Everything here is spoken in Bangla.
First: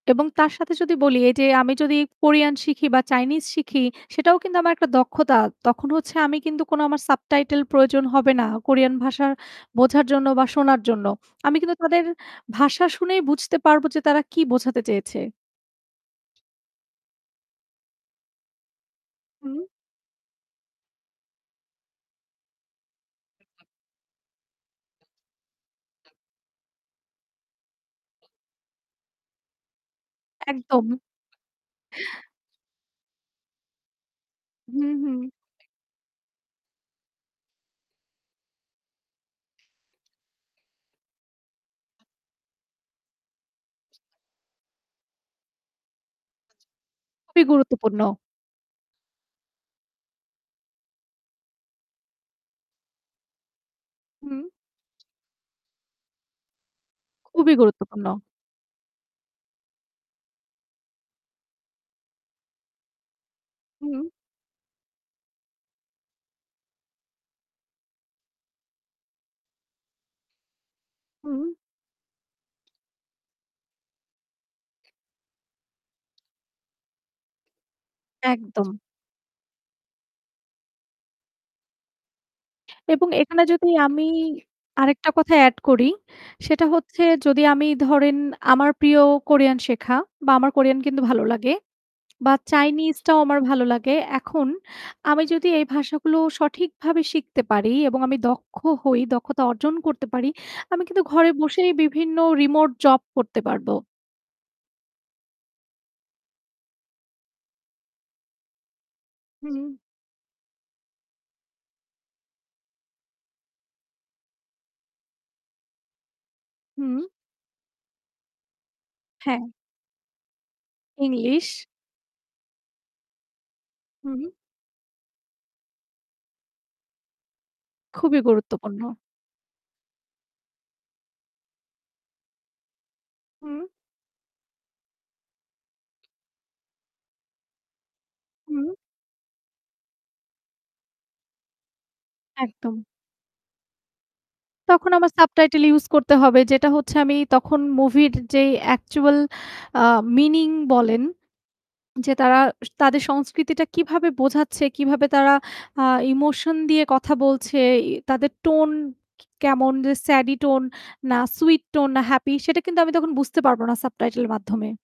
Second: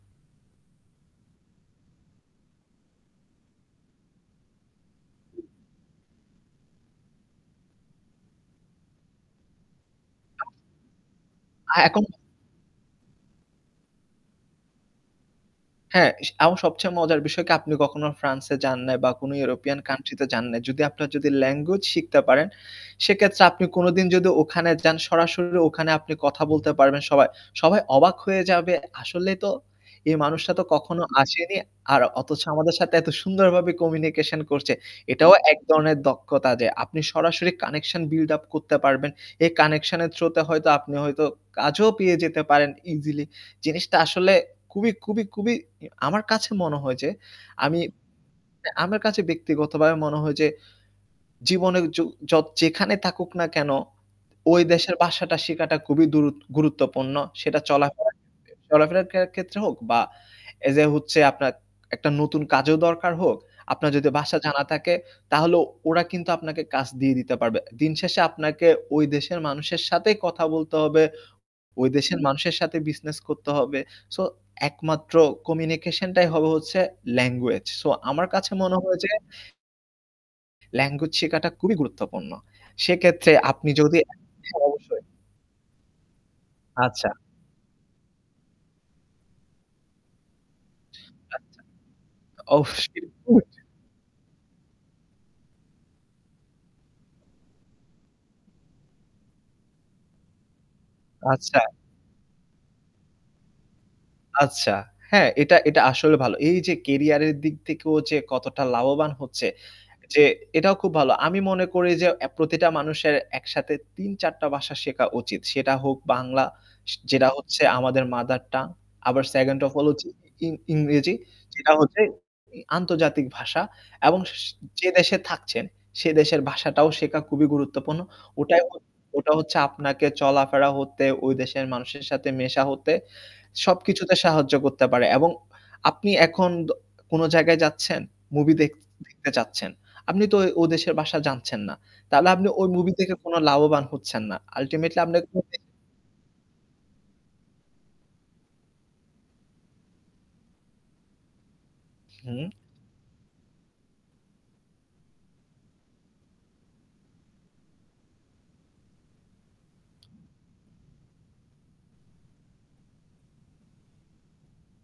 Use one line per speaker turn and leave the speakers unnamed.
এবং তার সাথে যদি বলি, এই যে আমি যদি কোরিয়ান শিখি বা চাইনিজ শিখি, সেটাও কিন্তু আমার একটা দক্ষতা। তখন হচ্ছে আমি কিন্তু কোন আমার সাবটাইটেল প্রয়োজন হবে না কোরিয়ান ভাষা বোঝার জন্য বা শোনার জন্য। আমি
আ
কিন্তু
এখন
তাদের ভাষা শুনেই বুঝতে পারবো যে তারা কি বোঝাতে চেয়েছে।
এস আমার সবচেয়ে মজার বিষয় কি আপনি কখনো ফ্রান্সে যান নাই বা কোন
হু।
ইউরোপিয়ান কান্ট্রি তে যান নাই। যদি আপনারা যদি ল্যাঙ্গুয়েজ শিখতে পারেন, সেক্ষেত্রে আপনি কোনদিন যদি ওখানে যান, সরাসরি ওখানে আপনি কথা বলতে পারবেন সবাই। সবাই অবাক হয়ে যাবে, 'আসলেই তো! এই মানুষটা তো
একদম।
কখনো আসেনি, আর অথচ আমাদের সাথে এত সুন্দরভাবে কমিউনিকেশন করছে।'
হুম, হুম।
এটাও এক ধরনের দক্ষতা যে, আপনি সরাসরি কানেকশন বিল্ড আপ করতে পারবেন। এই কানেকশন এর থ্রুতে হয়তো আপনি হয়তো কাজও পেয়ে যেতে পারেন ইজিলি। জিনিসটা আসলে খুবই খুবই খুবই ই আমার কাছে মনে হয় যে,
খুবই
আমি
গুরুত্বপূর্ণ।
আমার কাছে ব্যক্তিগতভাবে মনে হয় যে, জীবনে য যেখানে থাকুক না কেন
হুম।
ওই দেশের ভাষাটা শিখাটা খুবই দুরুত গুরুত্বপূর্ণ।
খুবই
সেটা
গুরুত্বপূর্ণ।
চলাফেরার ক্ষেত্রে চলাফেরার কে ক্ষেত্রে হোক বা এই যে হচ্ছে আপনার একটা নতুন কাজও দরকার হোক, আপনার
হুম।
যদি ভাষা জানা থাকে, তাহলে ওরা কিন্তু আপনাকে কাজ দিয়ে দিতে পারবে। দিন শেষে আপনাকে ওই দেশের মানুষের সাথেই কথা বলতে হবে,
হুম।
ওই দেশের মানুষের সাথেই বিজনেস করতে হবে। সো, একমাত্র কমিউনিকেশন টাই হবে হচ্ছে ল্যাঙ্গুয়েজ। সো আমার কাছে মনে
একদম।
হয় যে ল্যাঙ্গুয়েজ শেখাটা খুবই গুরুত্বপূর্ণ।
এবং
সেক্ষেত্রে
এখানে
আপনি
যদি
যদি
আমি
হ্যাঁ, অবশ্যই
আরেকটা কথা এড করি, সেটা হচ্ছে,
আচ্ছা।
যদি আমি ধরেন আমার প্রিয় কোরিয়ান শেখা বা আমার কোরিয়ান কিন্তু ভালো লাগে
আচ্ছা,
বা
অবশ্যই
চাইনিজটাও আমার ভালো
[unintelligible]
লাগে। এখন আমি যদি এই ভাষাগুলো সঠিকভাবে শিখতে পারি এবং আমি দক্ষ হই দক্ষতা অর্জন করতে পারি, আমি কিন্তু ঘরে
আচ্ছা।
বসেই বিভিন্ন রিমোট জব করতে পারব।
আচ্ছা হ্যাঁ, এটা, এটা আসলে ভালো। এই যে কেরিয়ারের দিক থেকেও যে কতটা লাভবান হচ্ছে,
হুম।
যে এটাও খুব ভালো। আমি মনে করি যে, অ্যা প্রতিটা মানুষের একসাথে ৩-৪ টা ভাষা শেখা উচিত। সেটা হোক বাংলা সে
হুম।
যেটা হচ্ছে আমাদের মাদার টাং আবার
হ্যাঁ।
2nd ওফ হলো যে ইং ইংরেজি
ইংলিশ।
যেটা হচ্ছে ই আন্তর্জাতিক ভাষা, এবং
হু।
যে দেশে থাকছেন সে দেশের ভাষাটাও শেখা খুবই গুরুত্বপূর্ণ।
খুবই
ওটাই
গুরুত্বপূর্ণ।
ওটা হচ্ছে আপনাকে চলাফেরা হতে, দেশের মানুষের সাথে মেশা হতে,
হুম।
সবকিছুতে সাহায্য করতে পারে। এবং আপনি এখন দ কোন জায়গায় যাচ্ছেন, মুভি
হুম।
দেখতে দেখতে চাচ্ছেন, আপনি তো ও ও দেশের ভাষা জানছেন না, তাহলে আপনি ওই
একদম।
মুভি দেখে কোন লাভবান হচ্ছেন না।
তখন
আল্টিমেটলি
আমার সাবটাইটেল
[unintelligible]
ইউজই করতে হবে। যেটা হচ্ছে, আমি তখন মুভির যেই অ্যাকচুয়াল আ মিনিং বলেন, যে তারা
হুম।
তাদের সংস্কৃতিটা কিভাবে বোঝাচ্ছে, কিভাবে তারা আ ইমোশন দিয়ে কথা বলছে, ই তাদের টোন কি, কেমন যে স্যাডি টোন না সুইট টোন না হ্যাপি, সেটা কিন্তু আমি তখন বুঝতে পারব না সাবটাইটেল এর মাধ্যমে।